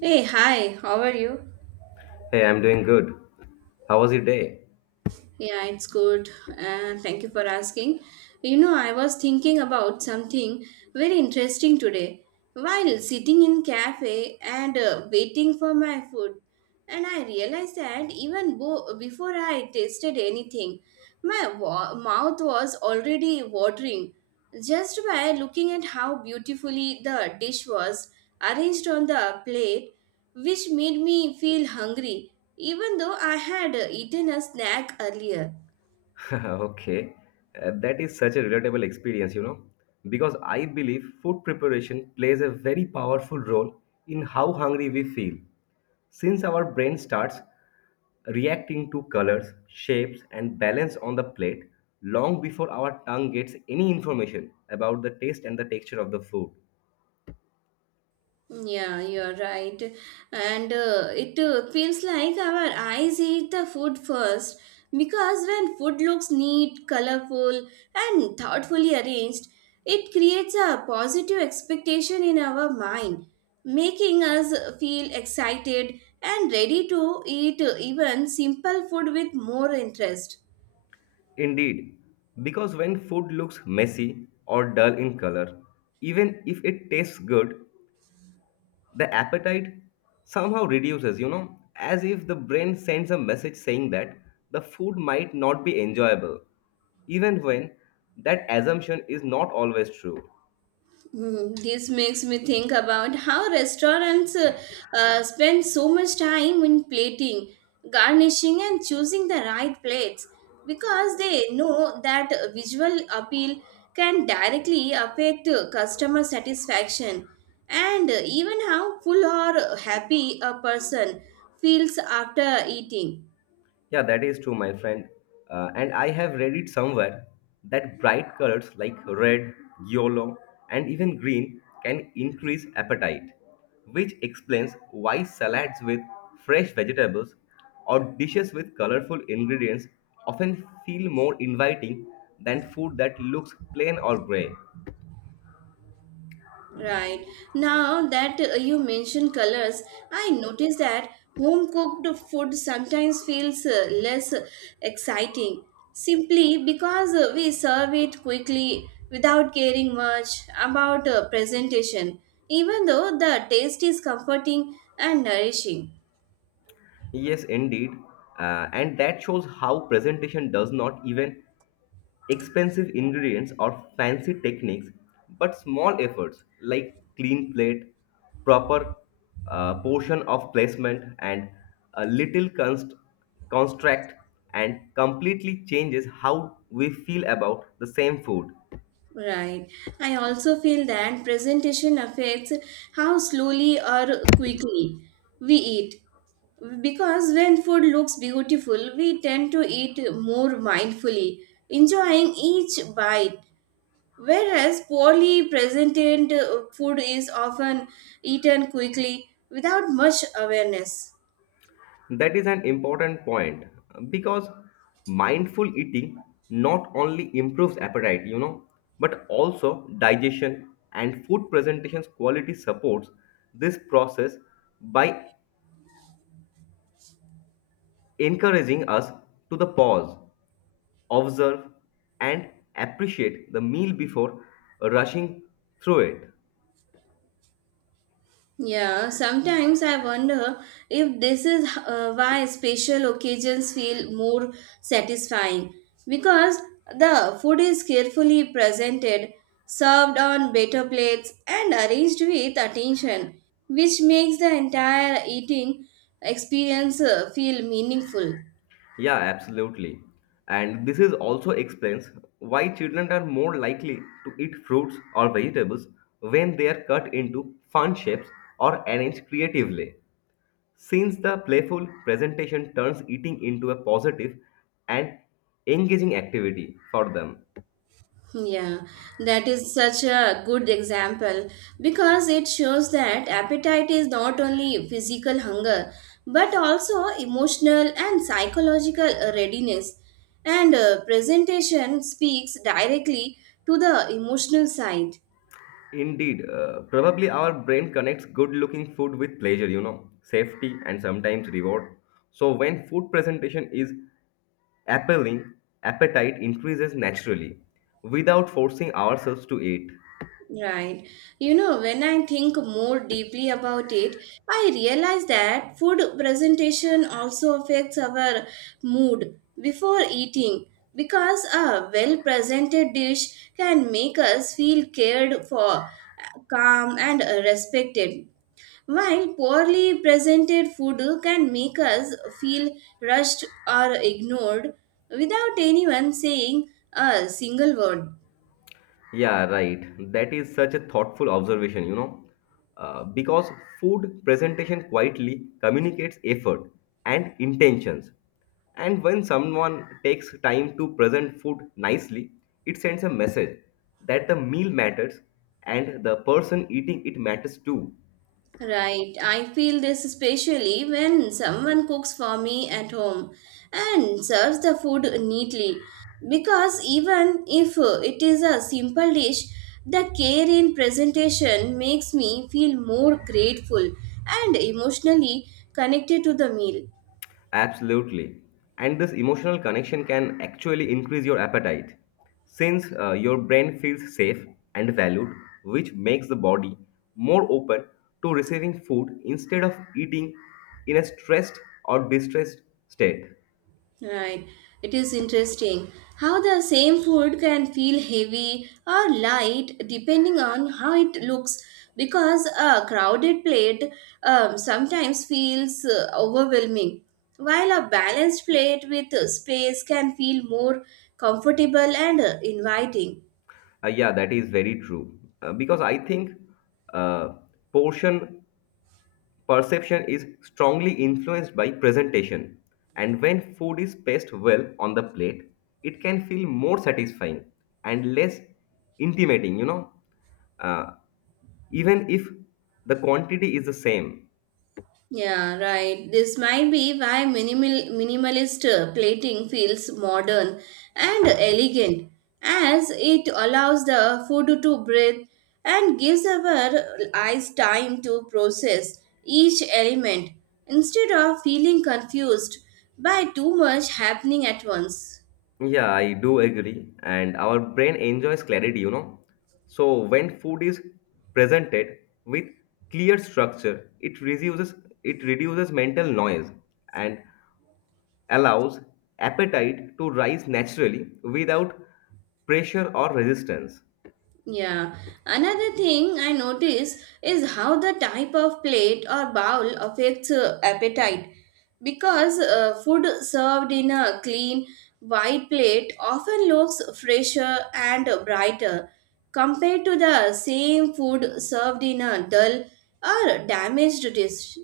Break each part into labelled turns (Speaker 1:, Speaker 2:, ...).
Speaker 1: Hey, hi, how are you?
Speaker 2: Hey, I'm doing good. How was your day?
Speaker 1: Yeah, it's good. Thank you for asking. You know, I was thinking about something very interesting today while sitting in cafe and waiting for my food. And I realized that even before I tasted anything, mouth was already watering. Just by looking at how beautifully the dish was arranged on the plate, which made me feel hungry, even though I had eaten a snack earlier.
Speaker 2: Okay. That is such a relatable experience, because I believe food preparation plays a very powerful role in how hungry we feel. Since our brain starts reacting to colors, shapes, and balance on the plate long before our tongue gets any information about the taste and the texture of the food.
Speaker 1: Yeah, you're right. And it feels like our eyes eat the food first because when food looks neat, colorful, and thoughtfully arranged, it creates a positive expectation in our mind, making us feel excited and ready to eat even simple food with more interest.
Speaker 2: Indeed, because when food looks messy or dull in color, even if it tastes good, the appetite somehow reduces, as if the brain sends a message saying that the food might not be enjoyable, even when that assumption is not always true.
Speaker 1: Hmm, this makes me think about how restaurants spend so much time in plating, garnishing, and choosing the right plates because they know that visual appeal can directly affect customer satisfaction and even how full or happy a person feels after eating.
Speaker 2: Yeah, that is true, my friend. And I have read it somewhere that bright colors like red, yellow, and even green can increase appetite, which explains why salads with fresh vegetables or dishes with colorful ingredients often feel more inviting than food that looks plain or gray.
Speaker 1: Right. Now that you mention colors, I notice that home cooked food sometimes feels less exciting simply because we serve it quickly without caring much about presentation, even though the taste is comforting and nourishing.
Speaker 2: Yes, indeed. And that shows how presentation does not even expensive ingredients or fancy techniques, but small efforts like clean plate, proper portion of placement, and a little construct and completely changes how we feel about the same food.
Speaker 1: Right. I also feel that presentation affects how slowly or quickly we eat. Because when food looks beautiful, we tend to eat more mindfully, enjoying each bite. Whereas poorly presented food is often eaten quickly without much awareness.
Speaker 2: That is an important point because mindful eating not only improves appetite, but also digestion and food presentations quality supports this process by encouraging us to the pause, observe, and appreciate the meal before rushing through it.
Speaker 1: Yeah, sometimes I wonder if this is why special occasions feel more satisfying because the food is carefully presented, served on better plates, and arranged with attention, which makes the entire eating experience feel meaningful.
Speaker 2: Yeah, absolutely. And this is also explains why children are more likely to eat fruits or vegetables when they are cut into fun shapes or arranged creatively. Since the playful presentation turns eating into a positive and engaging activity for them.
Speaker 1: Yeah, that is such a good example because it shows that appetite is not only physical hunger but also emotional and psychological readiness. And presentation speaks directly to the emotional side.
Speaker 2: Indeed, probably our brain connects good looking food with pleasure, safety and sometimes reward. So when food presentation is appealing, appetite increases naturally without forcing ourselves to eat.
Speaker 1: Right. You know, when I think more deeply about it, I realize that food presentation also affects our mood before eating because a well presented dish can make us feel cared for, calm, and respected. While poorly presented food can make us feel rushed or ignored without anyone saying a single word.
Speaker 2: Yeah, right. That is such a thoughtful observation, because food presentation quietly communicates effort and intentions. And when someone takes time to present food nicely, it sends a message that the meal matters and the person eating it matters too.
Speaker 1: Right, I feel this especially when someone cooks for me at home and serves the food neatly. Because even if it is a simple dish, the care in presentation makes me feel more grateful and emotionally connected to the meal.
Speaker 2: Absolutely. And this emotional connection can actually increase your appetite since your brain feels safe and valued, which makes the body more open to receiving food instead of eating in a stressed or distressed state.
Speaker 1: Right. It is interesting how the same food can feel heavy or light depending on how it looks because a crowded plate sometimes feels overwhelming, while a balanced plate with space can feel more comfortable and inviting.
Speaker 2: Yeah, that is very true. Because I think uh, portion perception is strongly influenced by presentation, and when food is placed well on the plate, it can feel more satisfying and less intimidating, uh, even if the quantity is the same.
Speaker 1: Yeah, right. This might be why minimalist plating feels modern and elegant, as it allows the food to breathe and gives our eyes time to process each element instead of feeling confused by too much happening at once.
Speaker 2: Yeah, I do agree, and our brain enjoys clarity. So, when food is presented with clear structure, it reduces mental noise and allows appetite to rise naturally without pressure or resistance.
Speaker 1: Yeah, another thing I notice is how the type of plate or bowl affects appetite. Because food served in a clean, white plate often looks fresher and brighter compared to the same food served in a dull or damaged dish.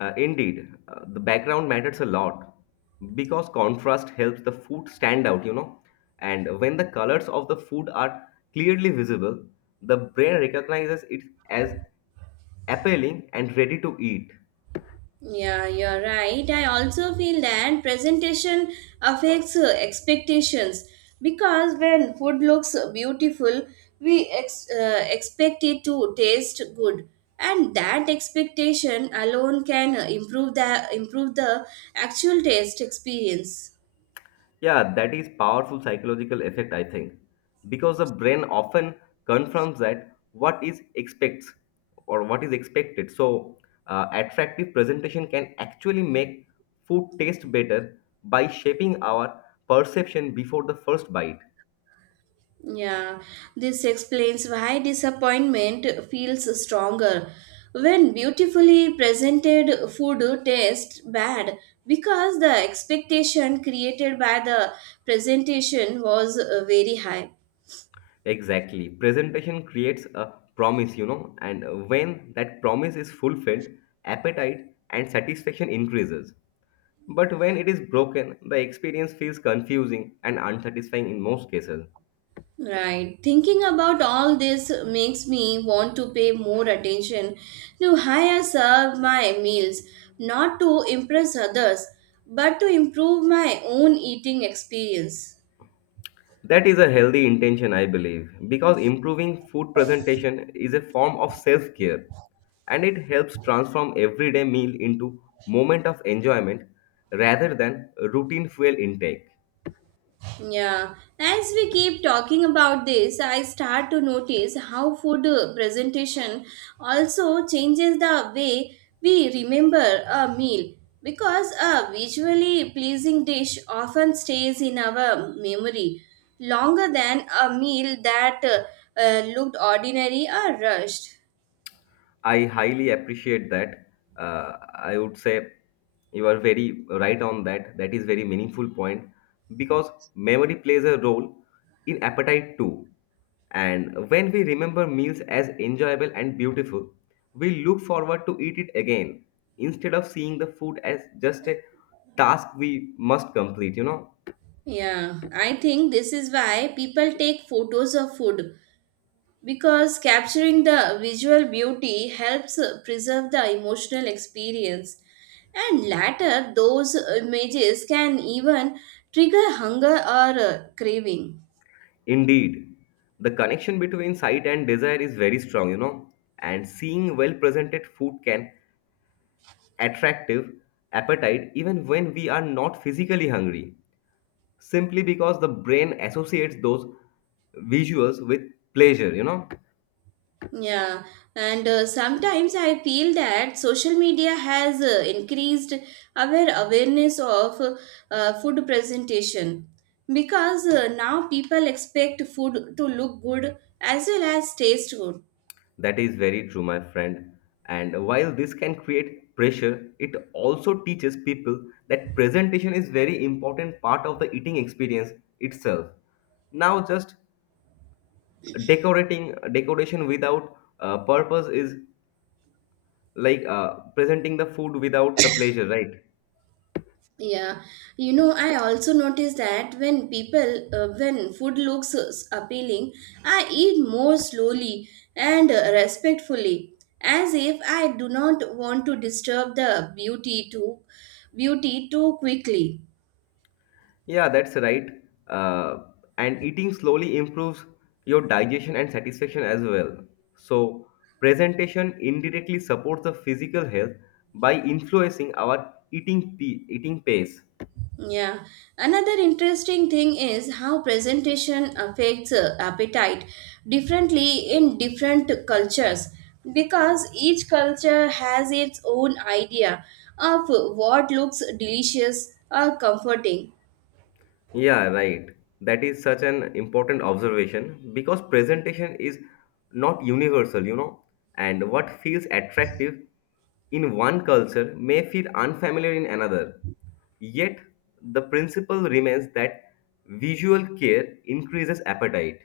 Speaker 2: Indeed, the background matters a lot because contrast helps the food stand out. And when the colors of the food are clearly visible, the brain recognizes it as appealing and ready to eat.
Speaker 1: Yeah, you're right. I also feel that presentation affects expectations because when food looks beautiful, expect it to taste good, and that expectation alone can improve the actual taste experience.
Speaker 2: Yeah, that is powerful psychological effect, I think, because the brain often confirms that what is expects or what is expected. So, attractive presentation can actually make food taste better by shaping our perception before the first bite.
Speaker 1: Yeah, this explains why disappointment feels stronger. When beautifully presented food tastes bad because the expectation created by the presentation was very high.
Speaker 2: Exactly, presentation creates a promise, and when that promise is fulfilled, appetite and satisfaction increases. But when it is broken, the experience feels confusing and unsatisfying in most cases.
Speaker 1: Right. Thinking about all this makes me want to pay more attention to how I serve my meals, not to impress others, but to improve my own eating experience.
Speaker 2: That is a healthy intention, I believe, because improving food presentation is a form of self care and it helps transform everyday meal into moment of enjoyment rather than routine fuel intake.
Speaker 1: Yeah, as we keep talking about this, I start to notice how food presentation also changes the way we remember a meal because a visually pleasing dish often stays in our memory longer than a meal that looked ordinary or rushed.
Speaker 2: I highly appreciate that. I would say you are very right on that. That is very meaningful point because memory plays a role in appetite too. And when we remember meals as enjoyable and beautiful, we look forward to eat it again instead of seeing the food as just a task we must complete.
Speaker 1: Yeah, I think this is why people take photos of food because capturing the visual beauty helps preserve the emotional experience and later those images can even trigger hunger or craving.
Speaker 2: Indeed, the connection between sight and desire is very strong, and seeing well presented food can attractive appetite even when we are not physically hungry, simply because the brain associates those visuals with pleasure.
Speaker 1: Yeah, and sometimes I feel that social media has increased our awareness of food presentation because now people expect food to look good as well as taste good.
Speaker 2: That is very true, my friend. And while this can create pressure, it also teaches people that presentation is very important part of the eating experience itself. Now, just decorating decoration without purpose is like presenting the food without the pleasure, right?
Speaker 1: Yeah, you know, I also notice that when food appealing, I eat more slowly and respectfully, as if I do not want to disturb the beauty too quickly.
Speaker 2: Yeah, that's right. Uh, and eating slowly improves your digestion and satisfaction as well. So, presentation indirectly supports the physical health by influencing our eating pace.
Speaker 1: Yeah. Another interesting thing is how presentation affects appetite differently in different cultures because each culture has its own idea of what looks delicious or comforting.
Speaker 2: Yeah, right. That is such an important observation because presentation is not universal, and what feels attractive in one culture may feel unfamiliar in another. Yet, the principle remains that visual care increases appetite.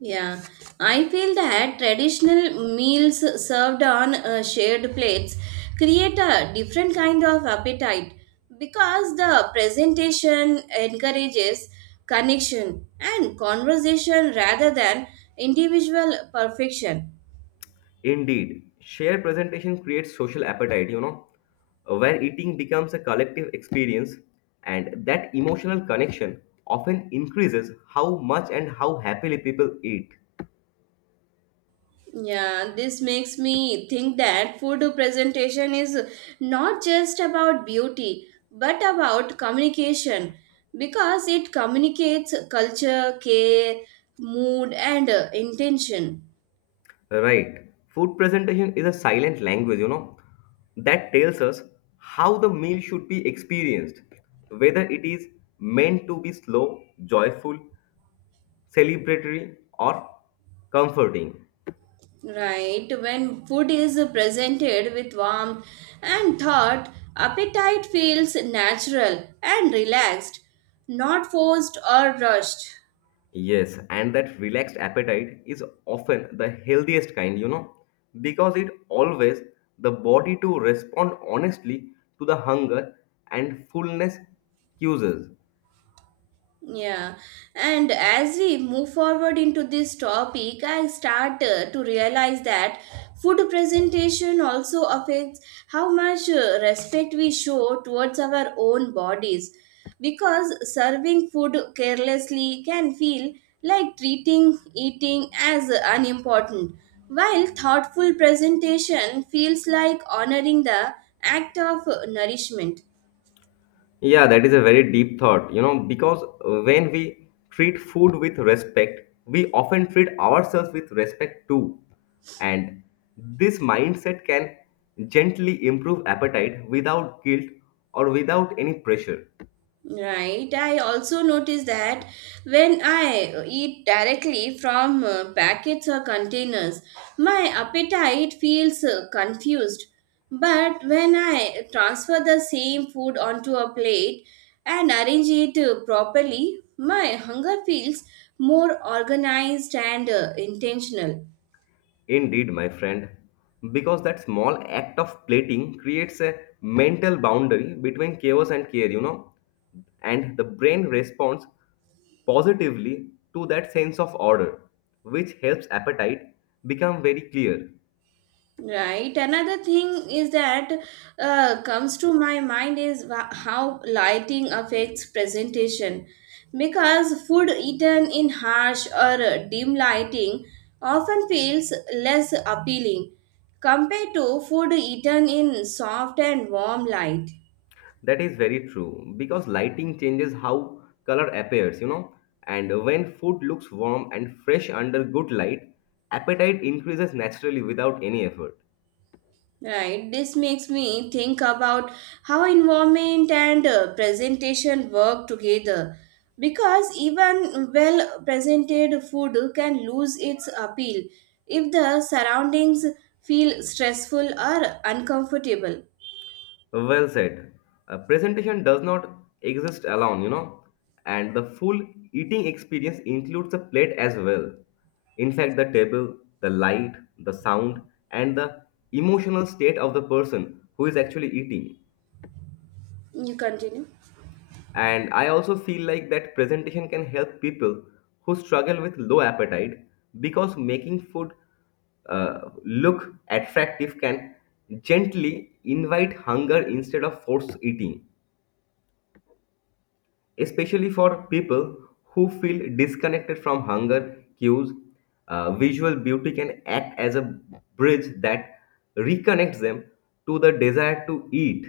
Speaker 1: Yeah, I feel that traditional meals served on shared plates create a different kind of appetite because the presentation encourages connection and conversation rather than individual perfection.
Speaker 2: Indeed, shared presentation creates social appetite, where eating becomes a collective experience, and that emotional connection often increases how much and how happily people eat.
Speaker 1: Yeah, this makes me think that food presentation is not just about beauty but about communication because it communicates culture, care, mood, and intention.
Speaker 2: Right. Food presentation is a silent language, that tells us how the meal should be experienced, whether it is meant to be slow, joyful, celebratory, or comforting.
Speaker 1: Right? When food is presented with warmth and thought, appetite feels natural and relaxed, not forced or rushed.
Speaker 2: Yes, and that relaxed appetite is often the healthiest kind, because it always the body to respond honestly to the hunger and fullness cues.
Speaker 1: Yeah, and as we move forward into this topic, I start to realize that food presentation also affects how much respect we show towards our own bodies. Because serving food carelessly can feel like treating eating as unimportant, while thoughtful presentation feels like honoring the act of nourishment.
Speaker 2: Yeah, that is a very deep thought, because when we treat food with respect, we often treat ourselves with respect too. And this mindset can gently improve appetite without guilt or without any pressure.
Speaker 1: Right. I also notice that when I eat directly from packets or containers, my appetite feels confused. But when I transfer the same food onto a plate and arrange it properly, my hunger feels more organized and intentional.
Speaker 2: Indeed, my friend, because that small act of plating creates a mental boundary between chaos and care, and the brain responds positively to that sense of order, which helps appetite become very clear.
Speaker 1: Right. Another thing is that comes to my mind is how lighting affects presentation. Because food eaten in harsh or dim lighting often feels less appealing compared to food eaten in soft and warm light.
Speaker 2: That is very true because lighting changes how color appears, and when food looks warm and fresh under good light, appetite increases naturally without any effort.
Speaker 1: Right, this makes me think about how environment and presentation work together because even well presented food can lose its appeal if the surroundings feel stressful or uncomfortable.
Speaker 2: Well said. A presentation does not exist alone, and the full eating experience includes a plate as well. In fact, the table, the light, the sound, and the emotional state of the person who is actually eating.
Speaker 1: You continue.
Speaker 2: And I also feel like that presentation can help people who struggle with low appetite because making food look attractive can gently invite hunger instead of force eating, especially for people who feel disconnected from hunger cues. Visual beauty can act as a bridge that reconnects them to the desire to eat.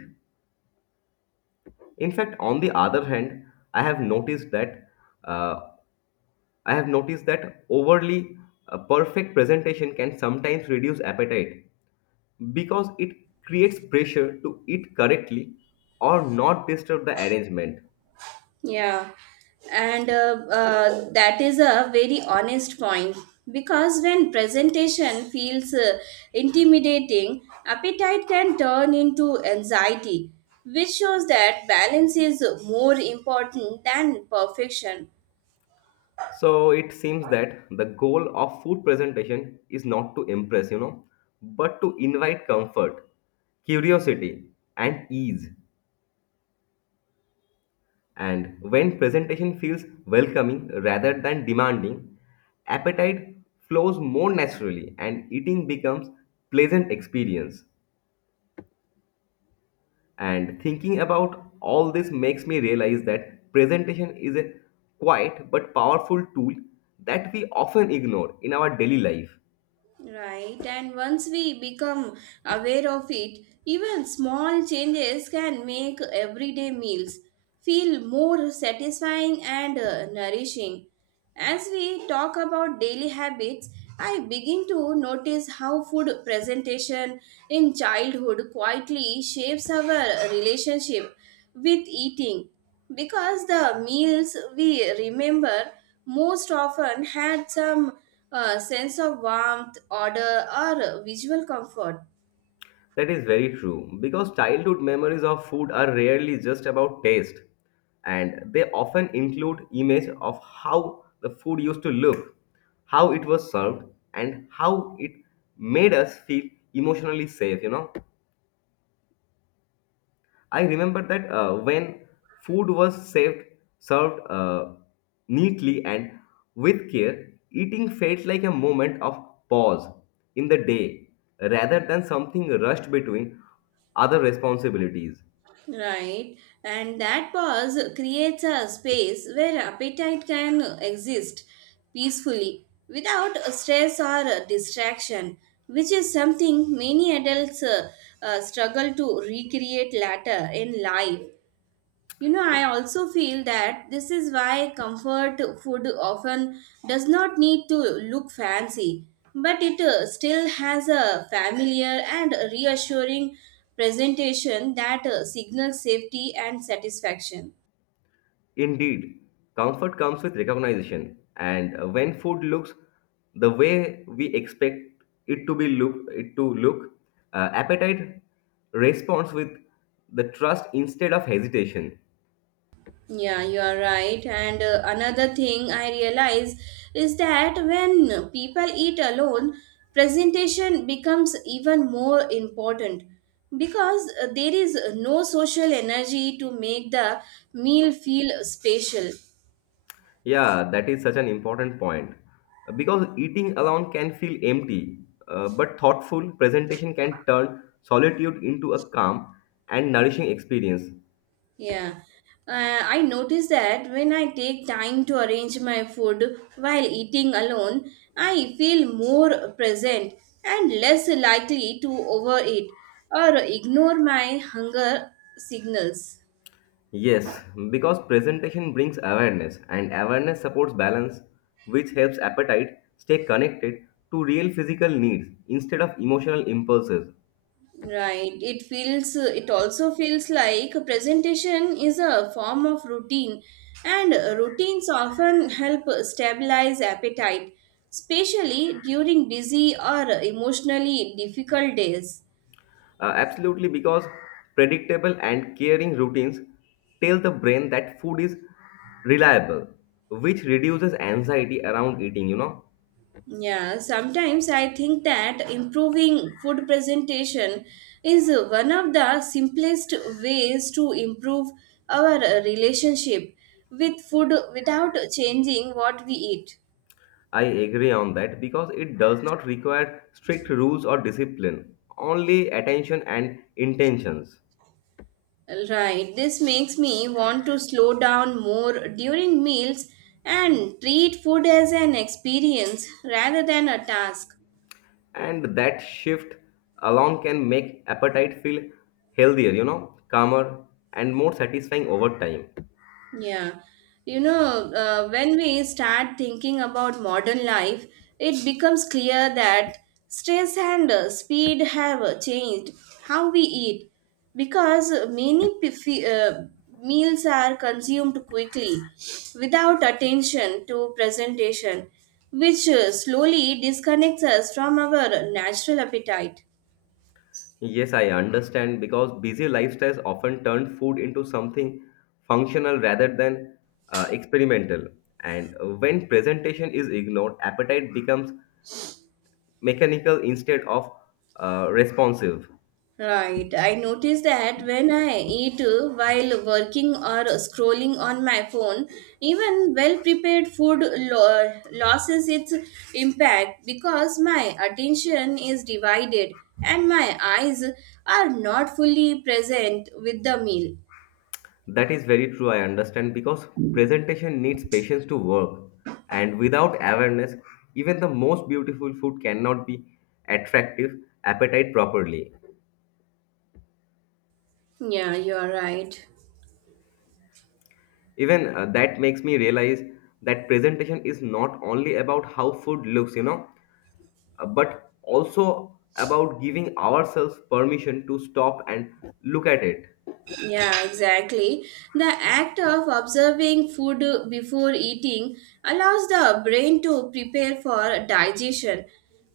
Speaker 2: In fact, on the other hand, I have noticed that uh, I have noticed that overly perfect presentation can sometimes reduce appetite because it creates pressure to eat correctly or not disturb the arrangement.
Speaker 1: Yeah, and that is a very honest point because when presentation feels intimidating, appetite can turn into anxiety, which shows that balance is more important than perfection.
Speaker 2: So it seems that the goal of food presentation is not to impress, but to invite comfort, curiosity, and ease. And when presentation feels welcoming rather than demanding, appetite flows more naturally and eating becomes pleasant experience. And thinking about all this makes me realize that presentation is a quiet but powerful tool that we often ignore in our daily life.
Speaker 1: Right, and once we become aware of it, even small changes can make everyday meals feel more satisfying and nourishing. As we talk about daily habits, I begin to notice how food presentation in childhood quietly shapes our relationship with eating because the meals we remember most often had some sense of warmth, order, or visual comfort.
Speaker 2: That is very true because childhood memories of food are rarely just about taste, and they often include image of how the food used to look, how it was served, and how it made us feel emotionally safe. I remember that when food was served neatly and with care, eating felt like a moment of pause in the day rather than something rushed between other responsibilities.
Speaker 1: Right, and that pause creates a space where appetite can exist peacefully without stress or distraction, which is something many adults struggle to recreate later in life. You know, I also feel that this is why comfort food often does not need to look fancy, but it still has a familiar and reassuring presentation that signals safety and satisfaction.
Speaker 2: Indeed, comfort comes with recognition, and when food looks the way we expect it to look, appetite responds with the trust instead of hesitation.
Speaker 1: Yeah, you are right. And another thing I realize is that when people eat alone, presentation becomes even more important because there is no social energy to make the meal feel special.
Speaker 2: Yeah, that is such an important point. Because eating alone can feel empty, but thoughtful presentation can turn solitude into a calm and nourishing experience.
Speaker 1: Yeah, I notice that when I take time to arrange my food while eating alone, I feel more present and less likely to overeat or ignore my hunger signals.
Speaker 2: Yes, because presentation brings awareness, and awareness supports balance, which helps appetite stay connected to real physical needs instead of emotional impulses.
Speaker 1: Right, it also feels like a presentation is a form of routine, and routines often help stabilize appetite, especially during busy or emotionally difficult days.
Speaker 2: Absolutely, because predictable and caring routines tell the brain that food is reliable, which reduces anxiety around eating.
Speaker 1: Yeah, sometimes I think that improving food presentation is one of the simplest ways to improve our relationship with food without changing what we eat.
Speaker 2: I agree on that because it does not require strict rules or discipline, only attention and intentions.
Speaker 1: Right, this makes me want to slow down more during meals and treat food as an experience rather than a task.
Speaker 2: And that shift alone can make appetite feel healthier, calmer and more satisfying over time.
Speaker 1: Yeah, you know, when we start thinking about modern life, it becomes clear that stress and speed have changed how we eat because meals are consumed quickly without attention to presentation, which slowly disconnects us from our natural appetite.
Speaker 2: Yes, I understand because busy lifestyles often turn food into something functional rather than experimental. And when presentation is ignored, appetite becomes mechanical instead of responsive.
Speaker 1: Right. I notice that when I eat while working or scrolling on my phone, even well prepared food loses its impact because my attention is divided and my eyes are not fully present with the meal.
Speaker 2: That is very true, I understand, because presentation needs patience to work. And without awareness, even the most beautiful food cannot be attractive appetite properly.
Speaker 1: Yeah, you're right.
Speaker 2: Even that makes me realize that presentation is not only about how food looks, but also about giving ourselves permission to stop and look at it.
Speaker 1: Yeah, exactly. The act of observing food before eating allows the brain to prepare for digestion,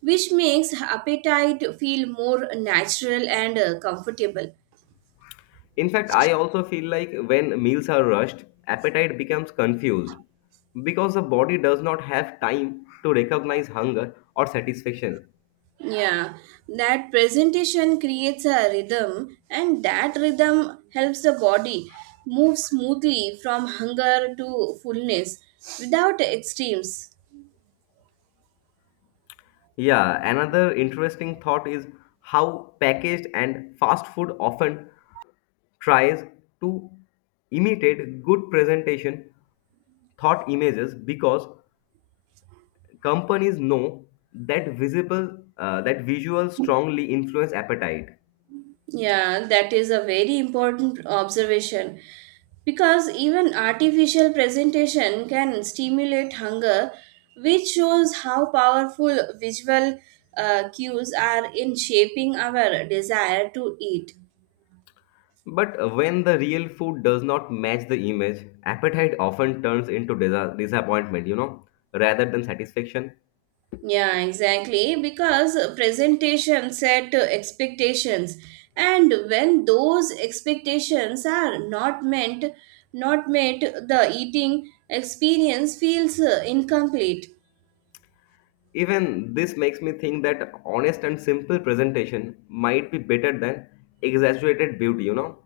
Speaker 1: which makes appetite feel more natural and comfortable.
Speaker 2: In fact, I also feel like when meals are rushed, appetite becomes confused because the body does not have time to recognize hunger or satisfaction.
Speaker 1: Yeah, that presentation creates a rhythm, and that rhythm helps the body move smoothly from hunger to fullness without extremes.
Speaker 2: Yeah, another interesting thought is how packaged and fast food often tries to imitate good presentation thought images because companies know that visible that visuals strongly influence appetite,
Speaker 1: Yeah, that is a very important observation because even artificial presentation can stimulate hunger, which shows how powerful visual cues are in shaping our desire to eat.
Speaker 2: but when the real food does not match the image, appetite often turns into disappointment, rather than satisfaction.
Speaker 1: Yeah, exactly. Because presentation set expectations, and when those expectations are not met, the eating experience feels incomplete.
Speaker 2: Even this makes me think that honest and simple presentation might be better than exaggerated beauty.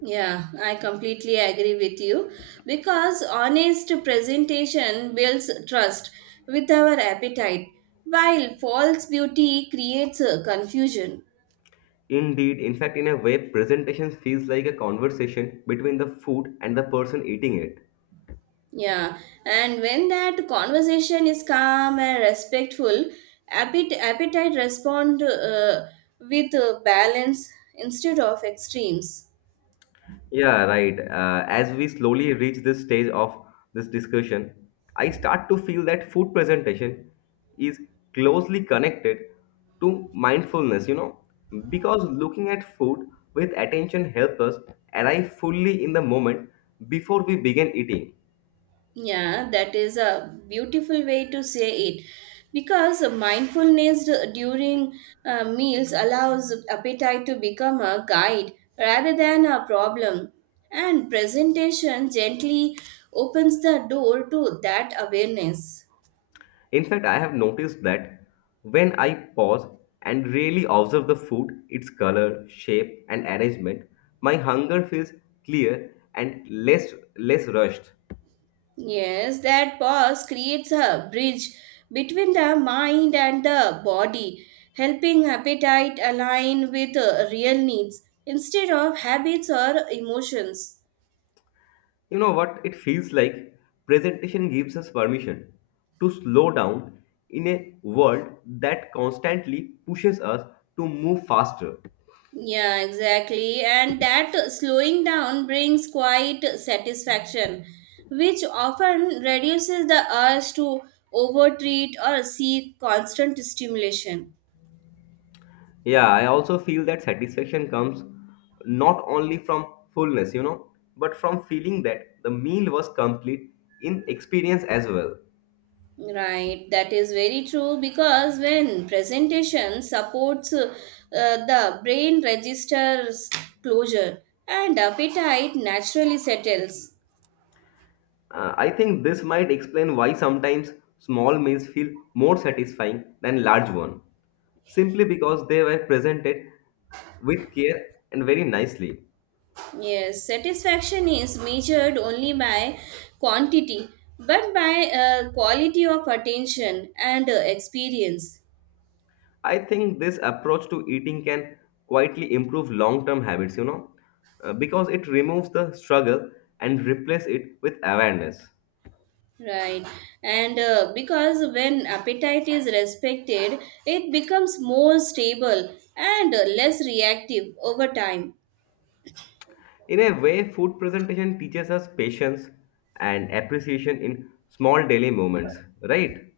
Speaker 1: Yeah, I completely agree with you because honest presentation builds trust with our appetite, while false beauty creates confusion.
Speaker 2: Indeed, in fact, in a way, presentation feels like a conversation between the food and the person eating it.
Speaker 1: Yeah, and when that conversation is calm and respectful, appetite respond with balance instead of extremes.
Speaker 2: Yeah, right. As we slowly reach this stage of this discussion, I start to feel that food presentation is closely connected to mindfulness, because looking at food with attention helps us arrive fully in the moment before we begin eating.
Speaker 1: Yeah, that is a beautiful way to say it. Because mindfulness during meals allows appetite to become a guide rather than a problem. And presentation gently opens the door to that awareness.
Speaker 2: In fact, I have noticed that when I pause and really observe the food, its color, shape, and arrangement, my hunger feels clear and less rushed.
Speaker 1: Yes, that pause creates a bridge between the mind and the body, helping appetite align with real needs instead of habits or emotions.
Speaker 2: You know what? It feels like presentation gives us permission to slow down in a world that constantly pushes us to move faster.
Speaker 1: Yeah, exactly. And that slowing down brings quite satisfaction, which often reduces the urge to overtreat or seek constant stimulation.
Speaker 2: Yeah, I also feel that satisfaction comes not only from fullness, but from feeling that the meal was complete in experience as well.
Speaker 1: Right, that is very true because when presentation supports the brain registers closure and appetite naturally settles.
Speaker 2: I think this might explain why sometimes small meals feel more satisfying than large one, simply because they were presented with care and very nicely.
Speaker 1: Yes, satisfaction is measured only by quantity, but by quality of attention and experience.
Speaker 2: I think this approach to eating can quietly improve long-term habits, because it removes the struggle and replaces it with awareness.
Speaker 1: Right, and because when appetite is respected, it becomes more stable and less reactive over time.
Speaker 2: In a way, food presentation teaches us patience and appreciation in small daily moments, right?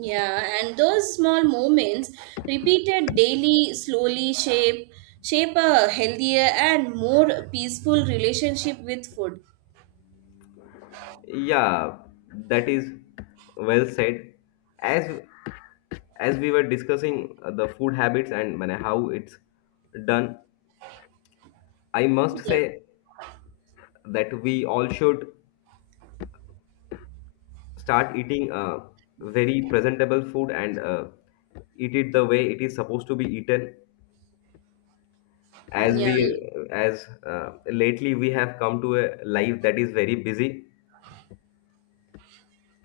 Speaker 1: Yeah, and those small moments, repeated daily, slowly shape shape a healthier and more peaceful relationship with food.
Speaker 2: Yeah, that is well said. As as we were discussing the food habits and how it's done, I must
Speaker 1: Yeah,
Speaker 2: say that we all should start eating very presentable food and eat it the way it is supposed to be eaten, as we
Speaker 1: yeah.
Speaker 2: as lately we have come to a life that is very busy.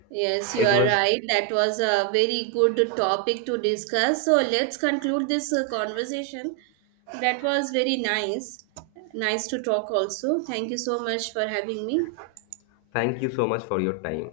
Speaker 1: Yes, you
Speaker 2: It
Speaker 1: are
Speaker 2: was
Speaker 1: right. That was a very good topic to discuss. So let's conclude this conversation. That was very nice. Nice to talk also. Thank you so much for having me.
Speaker 2: Thank you so much for your time.